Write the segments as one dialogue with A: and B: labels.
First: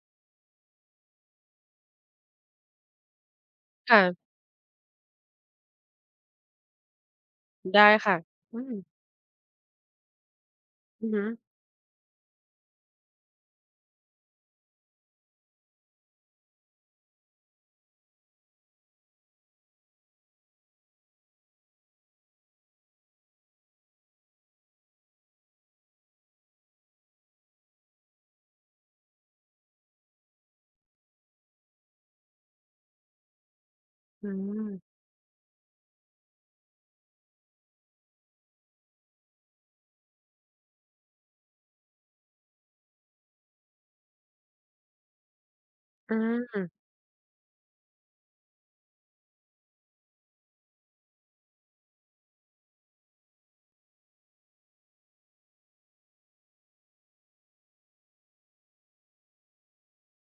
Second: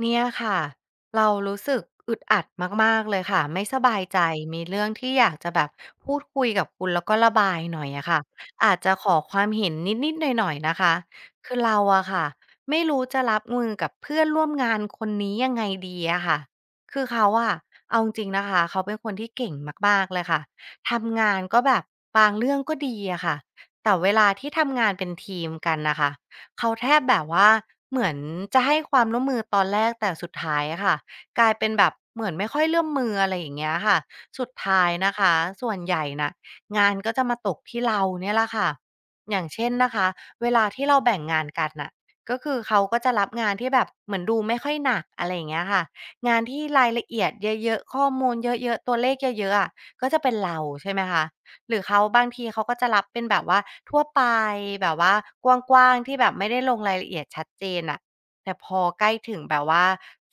A: เนี่ยค่ะเรารู้สึกอึดอัดมากๆเลยค่ะไม่สบายใจ
B: ค่ะ
A: มีเรื่องที่อยากจะแบบพูดคุยกับคุณแล้วก็ระบายหน่อ
B: ได้
A: ยอะ
B: ค่ะ
A: ค่ะ
B: อืม
A: อาจจะขอความเห็นนิดๆหน่อยๆนะคะ
B: อือฮึ
A: คือเราอะค่ะไม่รู้จะรับมือกับเพื่อนร่วมงานคนนี้ยังไงดีอะค่ะคือเขาอะเอาจริงๆนะคะเขาเป็นคนที่เก่งมากๆเลยค่ะทำงานก็แบบบางเรื่องก็ดีอะค่ะแต่เวลาที่ทำงานเป็นทีมกันน่ะค่ะ เขาแทบแบบว่าเหมือนจะให้ความร่วมมือตอนแรกแต่สุดท้ายอะค่ะกลายเป็นแบบเหมือนไม่ค่อยร่วมมืออะไรอย่างเงี้ยค่ะ
B: อื
A: สุด
B: ม
A: ท้ายนะคะส่วนใหญ่น่ะงานก็จะมาตกที่เราเนี่ยแหละค่ะอย่างเช่นนะคะเวลาที่เราแบ่งงานกันน่ะก็คือเขาก็จะรับงานที่แบบเหมือนดูไม่ค่อยหนักอะไรอย่างเงี้ยค่ะ
B: อื
A: งานที่
B: ม
A: รายละเอียดเยอะๆข้อมูลเยอะๆตัวเลขเยอะๆอะก็จะเป็นเราใช่ไหมคะ หรือเขาบางทีเขาก็จะรับเป็นแบบว่าทั่วไปแบบว่ากว้างๆที่แบบไม่ได้ลงรายละเอียดชัดเจนน่ะแต่พอใกล้ถึงแบบว่า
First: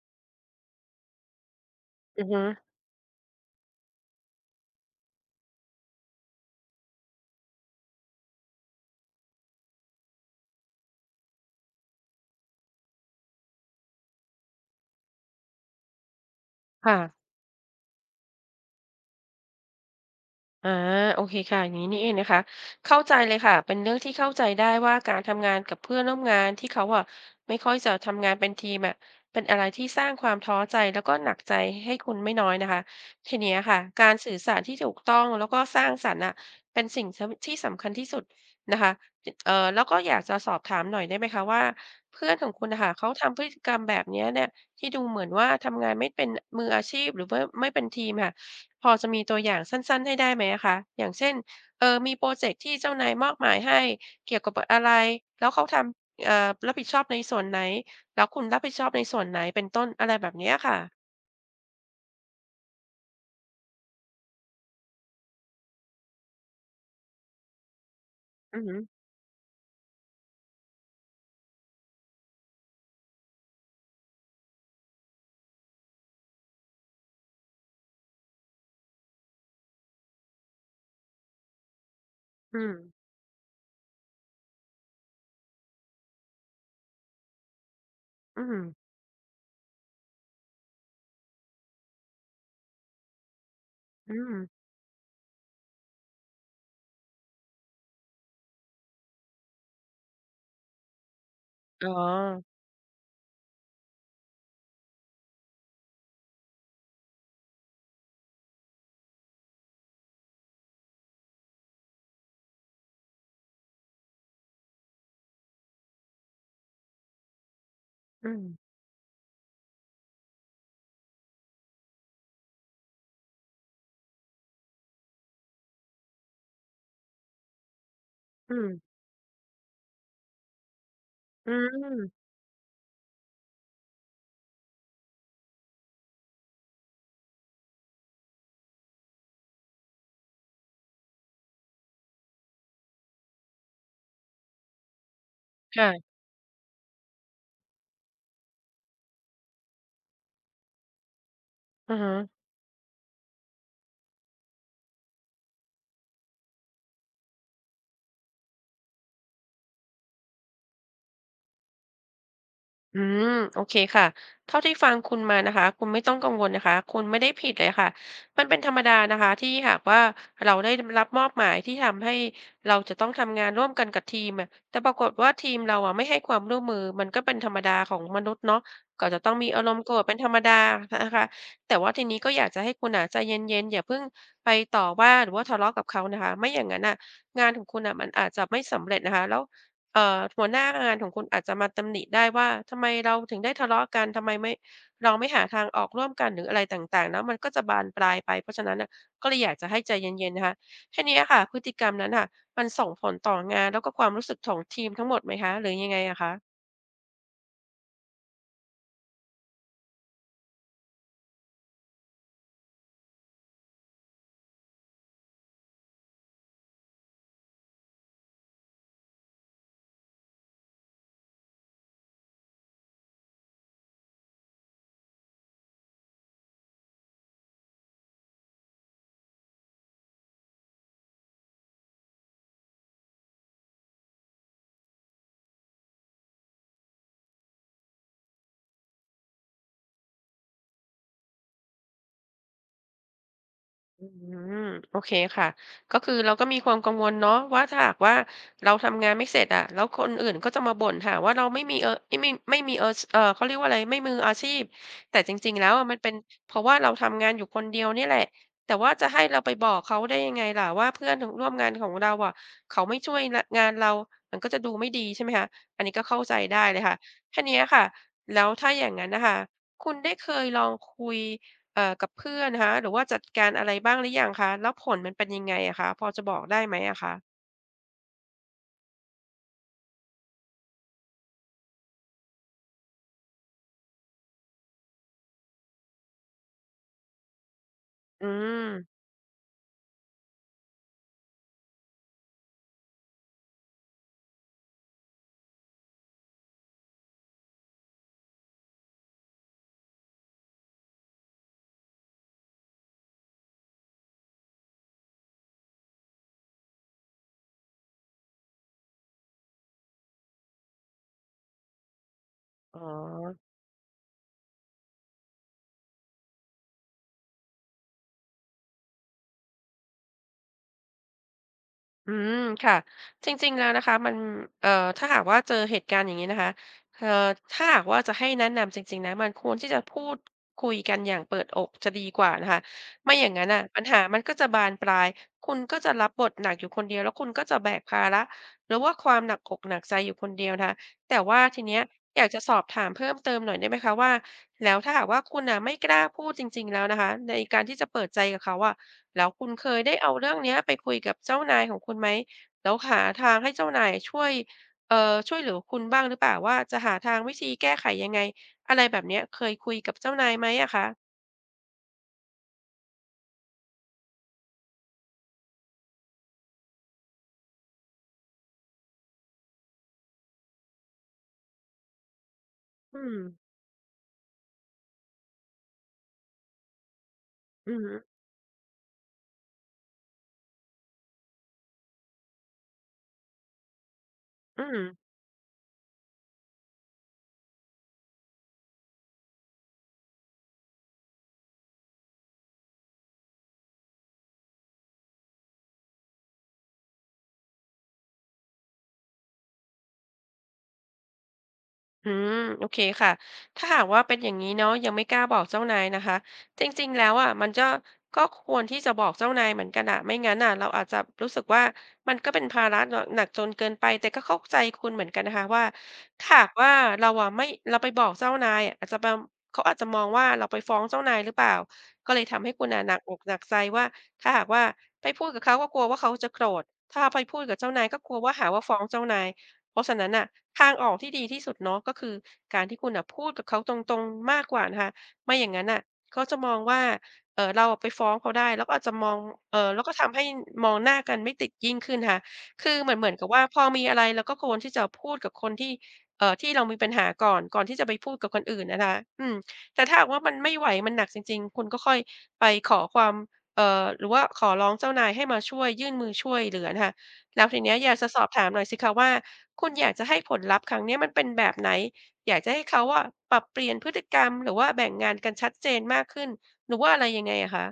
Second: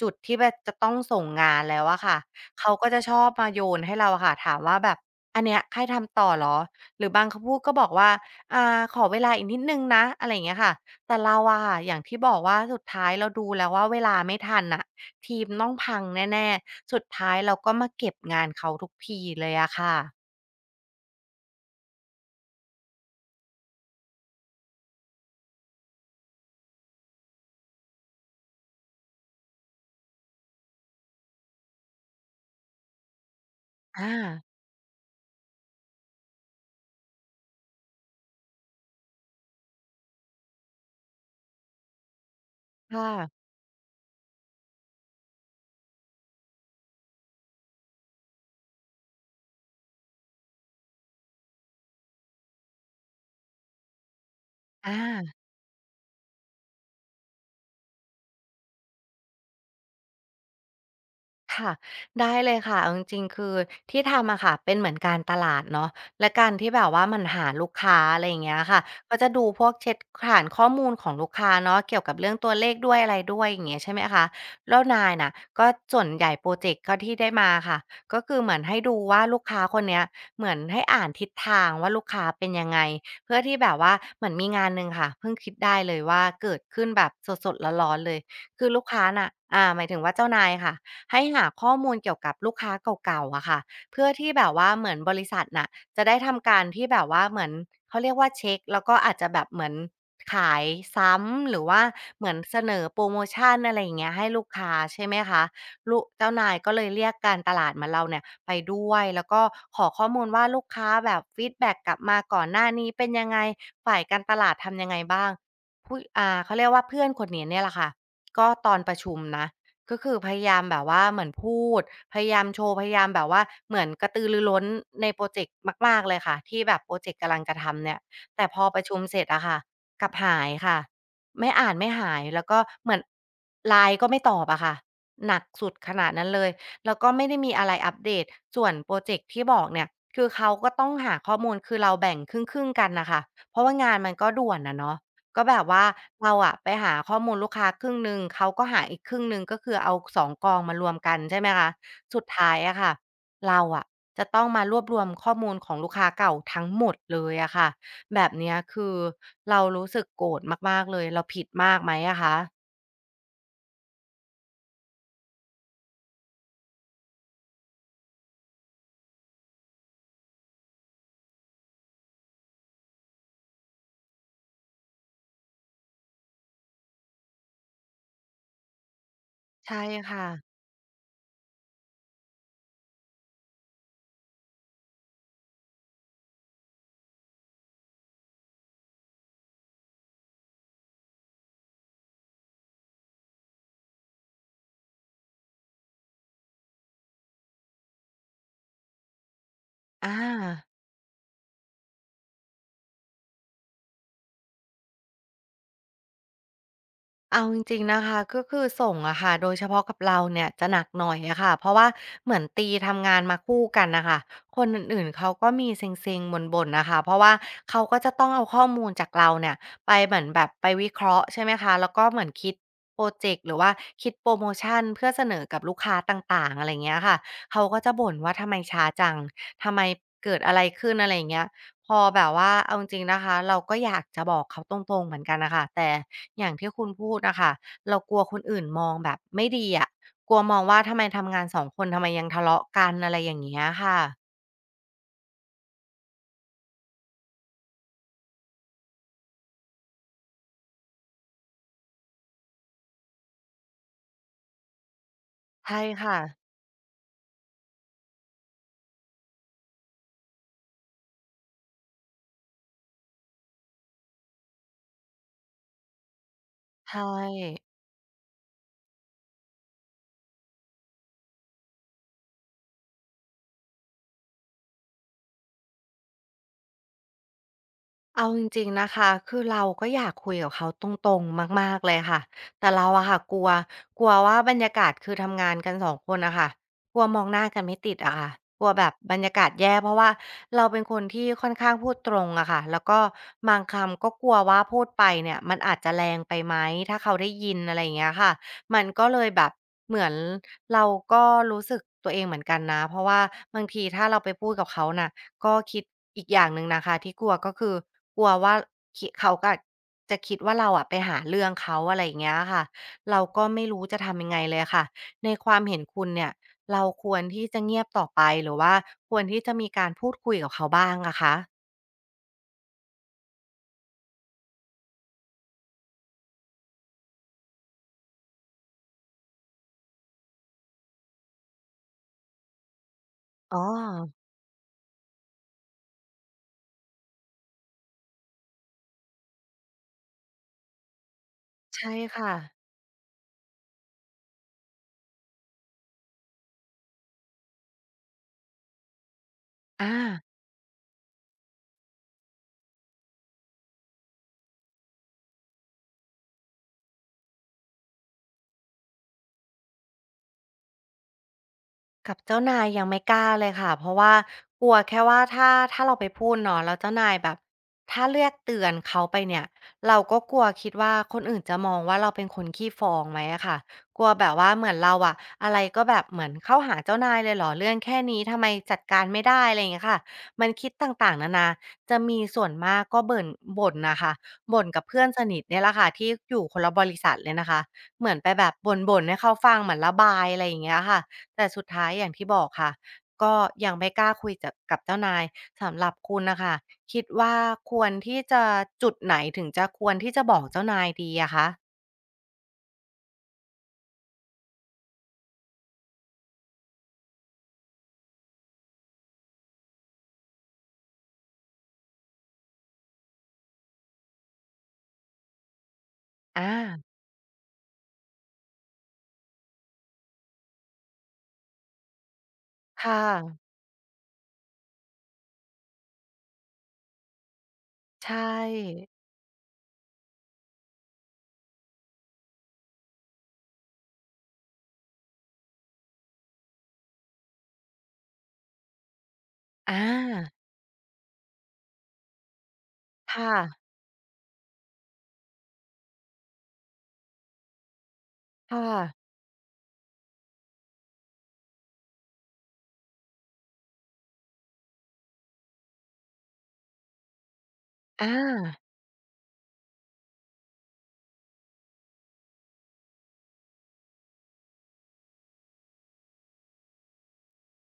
A: จุดที่แบบจะต้องส่งงานแล้วอะค่ะ
B: อือฮึ
A: เขาก็จะชอบมาโยนให้เราอะค่ะถามว่าแบบอันเนี้ยให้ทำต่อเหรอหรือบางคำพูดก็บอกว่าขอเวลาอีกนิดหนึ่งนะอะไรอย่างเงี้ยค่ะแต่เราอะค่ะอย่างที่บอกว่าสุดท้ายเราดูแล้วว่าเวลาไม่ทันน่ะทีมต้องพังแน่ๆ
B: ค่ะ
A: สุดท้ายเราก็มาเก็บงานเขาทุกทีเลยอะค่ะ
B: อาโอเคค่ะอย่างนี้นี่เองนะคะเข้าใจเลยค่ะเป็นเรื่องที่เข้าใจได้ว่าการทำงานกับเพื่อนร่วมงานที่เขาอะไม่ค่อยจะทำงานเป็นทีมอะเป็นอะไรที่สร้างความท้อใจแล้วก็หนักใจให้คุณไม่น้อยนะคะทีเนี้ยค่ะกา
A: อา
B: รสื่อสารที่ถูกต้องแล้วก็สร้างสรรค์อ่ะเป็นสิ่งที่สำคัญที่สุดนะคะแล้วก็อยากจะสอบถามหน่อยได้ไหมคะว่าเพื่อนของคุณนะค่ะ
A: ค
B: เขาทำพฤ
A: ่ะ
B: ติกรรมแบบเนี้ยเนี่ยที่ดูเหมือนว่าทำงานไม่เป็นมืออาชีพหรือว่าไม่เป็นทีมค่ะ พอจะมีตัวอย่างสั้นๆให้ได้ไหมอะคะอย่างเช่นเออมีพรอเจกต์ที่เจ้านายมอบหมายให้เกี่ยวกับออะไร
A: อาา
B: แล้วเขาทำรับผิดชอบในส่วนไหนแล้วคุณรับผิดชอบในส่วนไหนเป็นต้นอะไรแบบเนี้ยค่ะ
A: ค่ะได้เลยค่ะเอาจริงๆคือที่ทำอะค่ะเป็นเหมือนการตลาดเนาะและการที่แบบว่ามันหาลูกค้าอะไรอย่างเงี้
B: อื
A: ย
B: อฮึ
A: ค่ะก็จะดูพวกเช็คฐานข้อมูลของลูกค้าเนาะเกี่ยวกับเรื่องตัวเลขด้วยอะไรด้วยอย่างเงี้ยใช่ไหมคะแล้วนายน่ะก็ส่วนใหญ่โปรเจกต์ก็ที่ได้มาค่ะก็คือเหมือนให้ดูว่าลูกค้าคนเนี้ยเหมือนให้อ่านทิศทางว่าลูกค้าเป็น
B: อื
A: ยัง
B: ม
A: ไงเพื่อที่แบบว่าเหมือนมีงานหนึ่งค่ะเพิ่งคิดได้เลยว่าเกิดขึ้นแบบสดๆร้อนๆเลย
B: อืม
A: คือลูกค้าน่ะหมายถึงว่าเจ้านายค่ะ ให้หาข้อมูลเกี่ยวกับลูกค้าเก่าๆอะค่ะเพื่อ
B: อื
A: ที่
B: ม
A: แบบว่าเหมือนบริษัทน่ะจะได้ทำการที่แบบว่าเหมือนเขาเรียกว่าเช็คแล้วก็อาจจะแบบเหมือนขายซ้ำหรือว่า
B: อ๋อ
A: เหมือนเสนอโปรโมชันอะไรอย่างเงี้ยให้ลูกค้าใช่ไหมคะลูกเจ้านายก็เลยเรียกการตลาดมาเราเนี่ยไปด้วยแล้วก็ขอข้อมูลว่าลูกค้าแบบฟีดแบ็กกลับมาก่อนหน้านี้เป็นยังไงฝ่ายการตลาดทำยังไงบ้างผู้เขาเรียกว่าเพื่อนคนนี้เนี่ยแหละค่ะ
B: อืม
A: ก็ตอนประชุมนะ ก็คือพยายามแบบว่าเหมือนพูดพยายามโชว์พยายามแบบว่าเหมือนกระตือรือร้นในพรอเจกต์มากๆเลยค่ะที่แบบพรอเจกต์กำลังจะทำเนี่ยแต่
B: อื
A: พอ
B: ม
A: ประชุมเสร็จอะค่ะกลับหายค่ะ
B: อื
A: ไม่อ่านไม่หาย
B: ม
A: แล้วก็เหมือน LINE ก็ไม่ตอบอะค่ะหนักสุดขนาดนั้นเลยแล้วก็ไม่ได้มีอะไรอัปเดตส่วนพรอเจกต์ที่บอกเนี่ยคือเขาก็ต้องหาข้อมูลคือเราแบ่งครึ่งๆกันน่ะค่ะเพราะว่างานมันก็ด่วนอะเนาะ ก็แบบว่า
B: ค่ะ
A: เราอะไปหาข้อมูลลูกค้าครึ่งหนึ่งเขาก็หาอีกครึ่งหนึ่งก็คือเอาสองกองมารวมกันใช่ไหมคะ
B: อะฮะ
A: สุดท้ายอะค่ะเราอะจะต้องมารวบรวมข้อมูลของลูกค้าเก่าทั้งหมดเลยอะค่ะแบบเนี้ยคือเรารู้สึกโกรธมากๆเลยเราผิดมากไหมอะคะ
B: อืมโอเคค่ะเท่าที่ฟังคุณมานะคะคุณไม่ต้องกังวลนะคะคุณไม่ได้ผิดเลยค่ะมันเป็นธรรมดานะคะที่หากว่าเราได้รับมอบหมายที่ทำให้เราจะต้องทำงานร่วมกันกับทีมอะแต่ปรากฏว่าทีมเราอ่ะไม่ให้ความร่วมมือมันก็เป็นธรรมดาของมนุษย์เนาะก็จะต้องมีอารม
A: ใช่
B: ณ์โกรธเป็นธ
A: ค่ะ
B: รรมดานะคะแต่ว่าทีนี้ก็อยากจะให้คุณอ่ะใจเย็นๆอย่าเพิ่งไปต่อว่าหรือว่าทะเลาะกับเขานะคะไม่อย่างนั้นอ่ะงานของคุณอ่ะมันอาจจะไม่สำเร็จนะคะแล้ว หัวหน้างานของคุณอาจจะมาตำหนิได้ว่าทำไมเราถึงได้ทะเลาะกันทำไมไม่เราไม่หาทางออกร่วมกันหรืออะไรต่างๆแน้ะมันก็จะบานปลายไปเพราะฉะนั้นนะก็เลยอยากจะให้ใจ
A: อ
B: เย็นๆนะคะ
A: า
B: แค่นี้ค่ะพฤติกรรมนั้นน่ะมันส่งผลต่องานแล้วก็ความรู้สึกของทีมทั้งหมดไหมคะหรือยังไงอะคะ
A: เอาจริงๆนะคะก็คือส่งอะค่ะโดยเฉพาะกับเราเนี่ยจะหนักหน่อยอะค่ะเพราะว่าเหมือนตีทำงานมาคู่กันนะคะคนอื่นๆเขาก็มีเซ็งๆบ่นๆนะคะเพราะว่าเขาก็จะต้องเอาข้อมูลจากเราเนี่ยไปเหมือนแบบไปวิเคราะห์ใช่ไหมคะแล้วก็เหมือนคิดโปรเจกต์หรือว่าคิดโปรโมชั่นเพื่อเสนอกับลูกค้าต่างๆอะไรางเงี้ยค่ะเขาก็จะบ่นว่าทำไมช้าจังทำไมเกิดอะไรขึ้นอะไรเงี้ยพอแบบว่าเอาจริงๆนะคะเราก็อยากจะบอกเขาตรงๆเหมือนกันนะคะแต่ อย่างที่คุณพูดอะค่ะเรากลัวคนอื่นมองแบบไม่ดีอะกลัวมองว่าทำไมทำงานสองคนทำไมยังทะเลาะกันอะไรอย่างเงี้ยค่ะ
B: อืมโอเคค่ะก็คือเราก็มีความกังวลเนาะว่าถ้าหากว่าเราทำงานไม่เสร็จอะแล้วคนอื่นก็จะมาบ่นหาว่าเราไม่มีไม่มีเขาเรียกว่าอะไรไม่มืออาชีพแต่จริงๆแล้ว
A: ใช่
B: อะมันเป็น
A: ค่ะ
B: เพราะว่าเราทำงานอยู่คนเดียวนี่แหละแต่ว่าจะให้เราไปบอกเขาได้ยังไงล่ะว่าเพื่อนร่วมงานของเราอะเขาไม่ช่วยงานเรามันก็จะดูไม่ดีใช่ไหมคะอันนี้ก็เข้าใจได้เลยค่ะ
A: ใช่
B: ทีเนี้ยค่ะแล้วถ้าอย่างนั้นนะคะคุณได้เคยลองคุย กับเพื่อนนะคะหรือว่าจัดการอะไรบ้างหรือยังคะแล้วผลมันเป็นยังไงอะคะพอจะบอกได้ไหมอะคะ
A: เอาจริงๆนะคะ คือเราก็อยากคุยกับเขาตรงๆ มากๆเลยค่ะแต่เราอะค่ะกลัวกลัวว่าบรรยากาศคือทำงานกันสองคนนะค่ะกลัวมองหน้ากันไม่ติดอะ
B: อื
A: ค่ะ ก
B: ม
A: ลัวแบบบรรยากาศแย่เพราะว่าเราเป็นคนที่ค่อนข้างพูดตรงอะค่ะแล้วก็บางคำก็กลัวว่าพูดไปเนี่ยมันอาจจะแรงไปไหมถ้าเขาได้ยินอะไรอย่างเงี้ยค่ะมันก็เลยแบบเหมือนเราก็รู้สึกตัวเองเหมือนกันนะเพราะว่าบางทีถ้าเราไปพูดกับเขาน่ะ ก็คิดอีกอย่างหนึ่งนะคะที่กลัวก็คือกลัวว่าคิเขาก็จะคิดว่าเราอะไปหาเรื่องเขาอะไรอย่างเงี้ยค่ะ
B: อ๋อ
A: เราก็ไม่รู้จะทำยังไงเลยค่ะในความเห็นคุณเนี่ยเราควรที่จะเงียบต่อไปหรือว่าควรที่จะมีการพูดคุยกับเขาบ้างอะคะ
B: อืมค่ะจริงๆแล้วนะคะมันเอ่อถ้าหากว่าเจอเหตุการณ์อย่างนี้นะคะเอ่อถ้าหากว่าจะให้แนะนำจริงๆนะมันควรที่จะพูดคุยกันอย่างเปิดอกจะดีกว่านะคะไม่อย่างงั้น
A: อ๋อ
B: น่ะปัญหามันก็จะบานปลายคุณก็จะรับบทหนักอยู่คนเดียวแล้วคุณก็จะแบกภาระหรือว่าความหนักอกหนักใจอยู่คนเดียวนะคะแต่ว่าทีเนี้ย
A: ใช่
B: อยาก
A: ค่ะ
B: จะสอบถามเพิ่มเติมหน่อยได้ไหมคะว่าแล้วถ้าหากว่าคุณน่ะไม่กล้าพูดจริงๆแล้วนะคะในการที่จะเปิดใจกับเขาอะ แล้วคุณเคย
A: อา
B: ได้เอาเรื่องเนี้ยไปคุยกับเจ้านายของคุณไหมแล้วหาทางให้เจ้านายช่วยช่วยเหลือคุณบ้างหรือเปล่าว่าจะหาทางวิธีแก้ไขยังไงอะไรแบบเนี้ยเคยคุยกับเจ้านายไหมอะคะ
A: กับเจ้านายยังไม่กล้าเลยค่ะเพราะว่ากลัวแค่ว่าถ้าเราไปพูดเนาะแล้วเจ้านายแบบถ้าเลียกเตือนเขาไปเนี่ยเราก็กลัวคิดว่าคนอื่นจะมองว่าเราเป็นคนขี้ฟ้อ
B: อื
A: ง
B: ม
A: ไหมอะค่ะกลัวแบบว่าเหมือนเราอะอะไรก็แบบเหมือนเข้าหาเจ้านายเลยเหรอเรื่
B: อื
A: อง
B: อฮึ
A: แค่นี้ทำไมจัดการไม่ได้อะไรอย่างเงี้ยค่ะมันคิดต่างๆนานาจะมีส่วนมากก็เบิ่นบ่นนะคะบ่น
B: อืม
A: กับเพื่อนสนิทเนี่ยแหละค่ะที่อยู่คนละบริษัทเลยนะคะเหมือนไปแบบบ่นๆให้เขาฟังเหมือนระบายอะไรอย่างเงี้ยค่ะ แต่สุดท้ายอย่างที่บอกค่ะก็ยังไม่กล้าคุยจะกับเจ้านายสำหรับคุณนะคะคิดว่าควรที่จะจุดไหนถึงจะควรที่จะบอกเจ้านายดีอะคะ
B: อืมโอเคค่ะถ้าหากว่าเป็นอย่างนี้เนาะยังไม่กล้าบอกเจ้านายนะคะจริงๆแล้วอะมันจะก็ควรที่จะบอกเจ้านายเหมือนกันอ่ะไม่งั้นอ่ะเราอาจจะรู้สึกว่ามันก็เป็นภาระหนักจนเกินไปแต่ก็เข้าใจคุณเหมือนกันนะคะว่าถ้าหา
A: อา
B: กว่าเราอะไม่เราไปบอกเจ้านายอะอาจจะมบเขาอาจจะมองว่าเราไปฟ้องเจ้านายหรือเปล่าก็เลยทำให้คุณอ่ะหนัก
A: ค่ะ
B: อกหนักใจว่าถ้าหากว่าไปพูดกับเขาก็กลัวว่าเขาจะโกรธถ้าไปพูดกับเจ้านายก็กลั
A: ใช่
B: วว่าหาว่าฟ้องเจ้านาย เพราะฉะนั้นน่ะทางออกที่ดีที่สุดเนาะก็คือการที่คุณน่ะพูดกับเขาตรงๆมากกว่านะคะไม่อย่างงั้นน่ะเขาจะมองว่าเราอะไปฟ้องเขาได้แล้วก็อาจจะมอง
A: อา
B: แล้วก็ทำให้มองหน้ากันไม่ติดยิ่งขึ้นค่ะคือเหมือนกับ
A: ค่ะ
B: ว่าพอมีอะไรเราก็ควรที่จะพูดกับคนที่ที่เรามีปัญหาก่อนที่จะไปพูดกับคน
A: ค่
B: อื่นนะคะ
A: ะ
B: อืมแต่ถ้าหากว่ามันไม่ไหวมันหนักจริงๆคุณก็ค่อยไปขอความหรือว่าขอร้องเจ้านายให้มาช่วยยื่นมือช่วยเหลือนะคะ แล้วทีเนี้ยอยาก
A: อ
B: จะสอบถามห
A: า
B: น่อยสิคะว่าคุณอยากจะให้ผลลัพธ์ครั้งเนี้ยมันเป็นแบบไหนอยากจะให้เขาอะปรับเปลี่ยนพฤติกรรมหรือว่าแบ่งงานกันชัดเจนมากขึ้นหรือว่าอะไรยังไงอะคะ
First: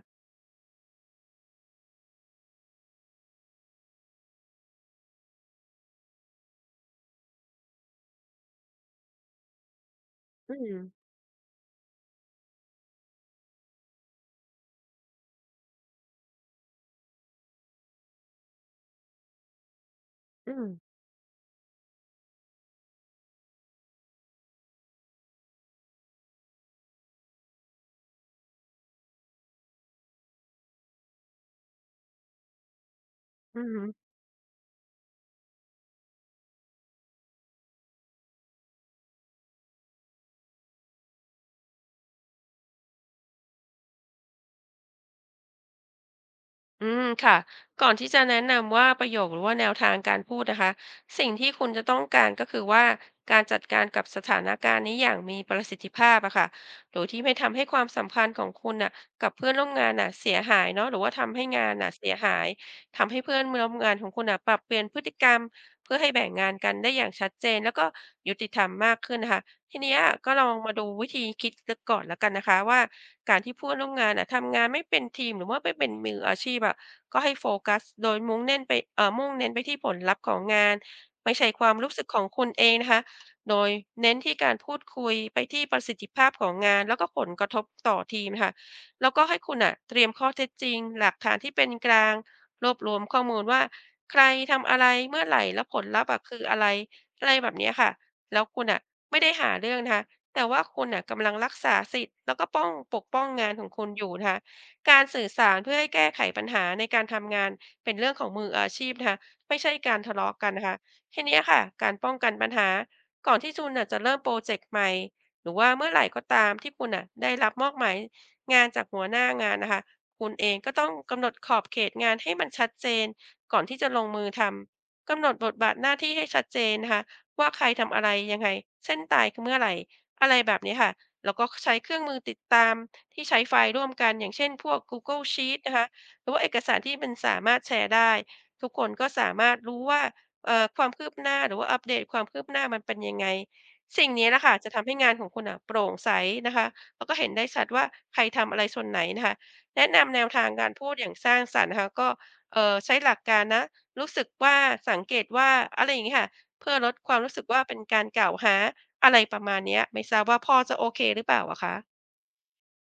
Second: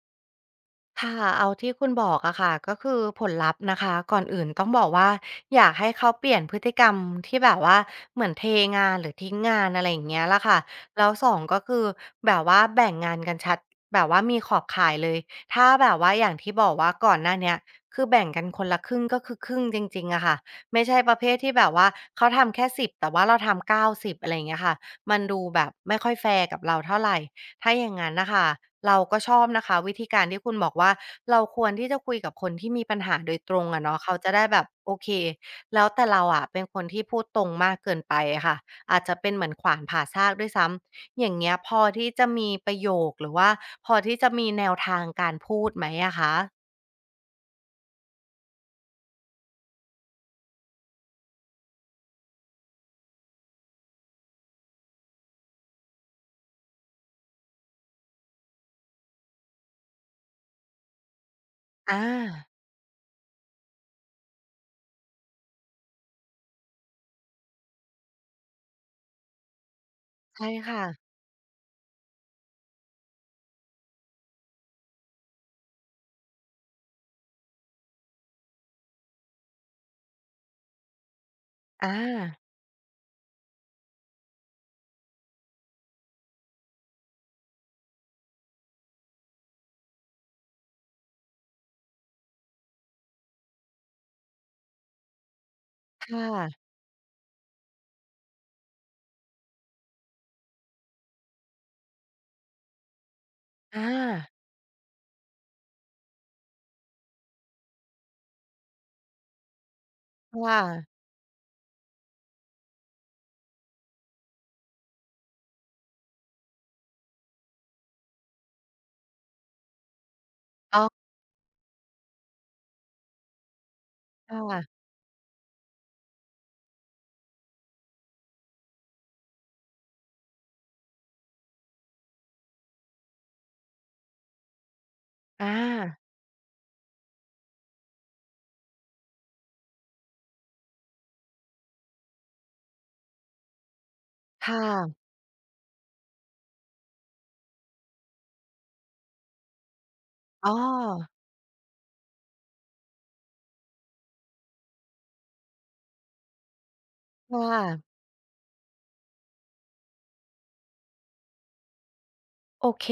A: ค่ะเอาที่คุณบอกอะค่ะก็คือผลลัพธ์นะคะก่อนอื่นต้องบอกว่าอยากให้เขาเปลี่ยนพฤติกรรมที่แบบว่าเหมือนเทงานหรือทิ้งงานอะไรอย่างเงี้ยล้ะ
B: อื
A: ค่ะ
B: ม
A: แล้วสองก็คือแบบว่าแบ่งงานกันชัดแบบว่ามีขอบข่ายเลยถ้าแบบว่าอย่างที่บอกว่าก่อนหน้าเนี้ยคือแบ่งกันคนละครึ่งก็คือครึ่งจริงๆอะค่ะ
B: อืม
A: ไม่ใช่ประเภทที่แบบว่าเขาทำแค่สิบแต่ว่าเราทำ90อะไรอย่างเงี้ยค่ะมันดูแบบไม่ค่อยแฟร์กับเราเท่าไหร ถ้าอย่างนั้นนะคะเราก็ชอบนะคะวิธีการที่คุณบอกว่าเราควรที่จะคุยกับคนที่มีปัญหาโดยตร
B: อื
A: ง
B: อฮึ
A: อะเนาะเขาจะได้แบบโอเคแล้วแต่เราอะเป็นคนที่พูดตรงมากเกินไปอะค่ะอาจจะเป็นเหมือนขวานผ่าซากด้วยซ้ำอย่างเงี้ยพอที่จะมีประโยคหรือว่าพอที่จะมีแนวทางการพูดไหมอะคะ
B: อืมค่ะก่อนที่จะแนะนำว่าประโยคหรือว่าแนวทางการพูดนะคะสิ่งที่คุณจะต้องการก็คือว่าการจัดการกับสถานการณ์นี้อย่างมีประสิทธิภาพอะค่ะโดยที่ไม่ทำให้ความสัมพันธ์ของคุณน่ะกับเพื่อนร่วมงานน่ะเสียหายเนาะหรือว่าทำให้งานน่ะ
A: อ
B: เสียหา
A: า
B: ยทำให้เพื่อนร่วมงานของคุณน่ะปรับเปลี่ยนพฤติกรรมเพื่อให้แบ่งงานกันได้อย่างชัดเจนแล้วก็ยุติธรรมมากขึ้นนะคะทีเนี้ยก็ล
A: ใช่
B: องมา
A: ค่ะ
B: ดูวิธีคิดก่อนแล้วกันนะคะว่า การที่เพื่อนร่วมงานน่ะทำงานไม่เป็นทีมหรือว่าไม่เป็นมืออาชีพอะก็ให้โฟกัสโดยมุ่งเน้นไปที่ผลลัพธ์ของงานไม่ใช่ความรู้
A: อา
B: สึกของคุณเองนะคะโดยเน้นที่การพูดคุยไปที่ประสิทธิภาพของงานแล้วก็ผลกระทบต่อทีมนะค่ะแล้วก็ให้คุณอ่ะเตรียมข้อเท็จจริงหลักฐานที่เป็นกลางรวบรวมข้อมูลว่าใครทำอะไรเมื่อไหรแล้วผลลัพธ์อะ
A: ค่ะ
B: คืออะไรอะไรแบบเนี้ยค่ะแล้วคุณอ่ะไม่ได้หาเรื่องนะคะ แต่ว่าคุณน่ะกำลังรักษาสิทธิ์แล้วก็ป้องปกป้องงานของคุณ
A: อา
B: อยู่นะคะการสื่อสารเพื่อให้แก้ไขปัญหาในการทำงานเป็นเรื่องของมืออาชีพนะคะไม่ใช่การทะเลาะกัน
A: ค่ะ
B: นะคะทีเนี้ยค่ะการป้องกันปัญหาก่อนที่คุณน่ะจะเริ่มโปรเจกต์ใหม่หรือว่าเมื่อไหร่ก็ตามที่คุณน่ะได้รับมอบหมายงานจากหัวหน้างานนะคะคุณเองก็
A: อ๋อ
B: ต้องกำหนดขอบเขตงานให้มันชัดเจนก่อนที่จะลงมือ
A: ค
B: ท
A: ่ะ
B: ำกำหนดบทบาทหน้าที่ให้ชัดเจนนะคะว่าใครทำอะไรยังไงเส้นตายคือเมื่อไหร่ อะไรแบบนี้ค่ะ แล้วก็ใช้เครื่องมือติดตามที่ใช้ไฟล์ร่วมกันอย่างเช่นพวก Google
A: อา
B: Sheets นะคะหรือว่าเอกสารที่มันสามารถแชร์ได้ทุกคนก็สามารถรู้ว่าความคืบหน้าหรือว่าอัปเดตความคืบหน้ามันเป็นยังไงสิ่งนี้แหละค่ะ
A: ค่ะ
B: จะทำให้งานของคุณน่ะโปร่งใสนะคะแล้วก็เห็นได้ชัดว่าใครทำอะไรส่วนไหนนะคะแนะนำแนวทา
A: อ๋
B: ง
A: อ
B: การพูดอย่างสร้างสรรค์นะคะก็ใช้หลักการนะรู้สึกว่าสังเกตว่าอะไรอย่างงี้ค่ะเพื่อลดความรู้
A: ค่
B: สึกว่าเป็น
A: ะ
B: การกล่าวหา อะไรประมาณเนี้ยไม่ทราบว่าพอจะโอเคหรือเปล่าอะคะ
A: โอเค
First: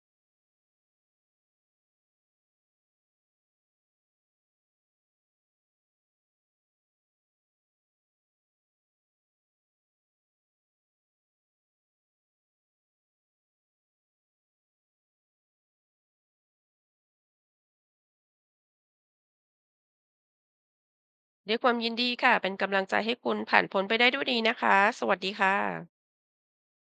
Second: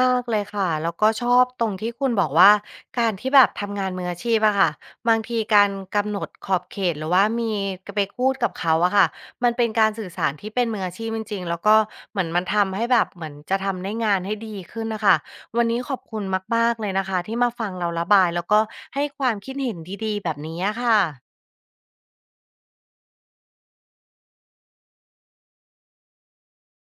A: มากๆเลยค่ะ แล้วก็ชอบตรงที่คุณบอกว่าการที่แบบทำงานมืออาชีพอะค่ะบางทีการกำหนดขอบเขตหรือว่ามีกไปพูดกับเขาอะค่ะมันเป็นการสื่อสารที่เป็นมืออาชีพจริงๆแล้วก็เหมือนมันทำให้แบบเหมือนจะทำได้งานให้ดีขึ้นน่ะค่ะวันนี้ขอบคุณมากๆเลยนะคะที่มาฟังเราระบายแล้วก็ให้ความคิดเห็นดีๆแบบนี้อะค่ะ
B: ด้วยความยินดีค่ะเป็นกำลังใจให้คุณผ่านพ้นไปได้ด้วยดีนะคะสวัสดีค่ะ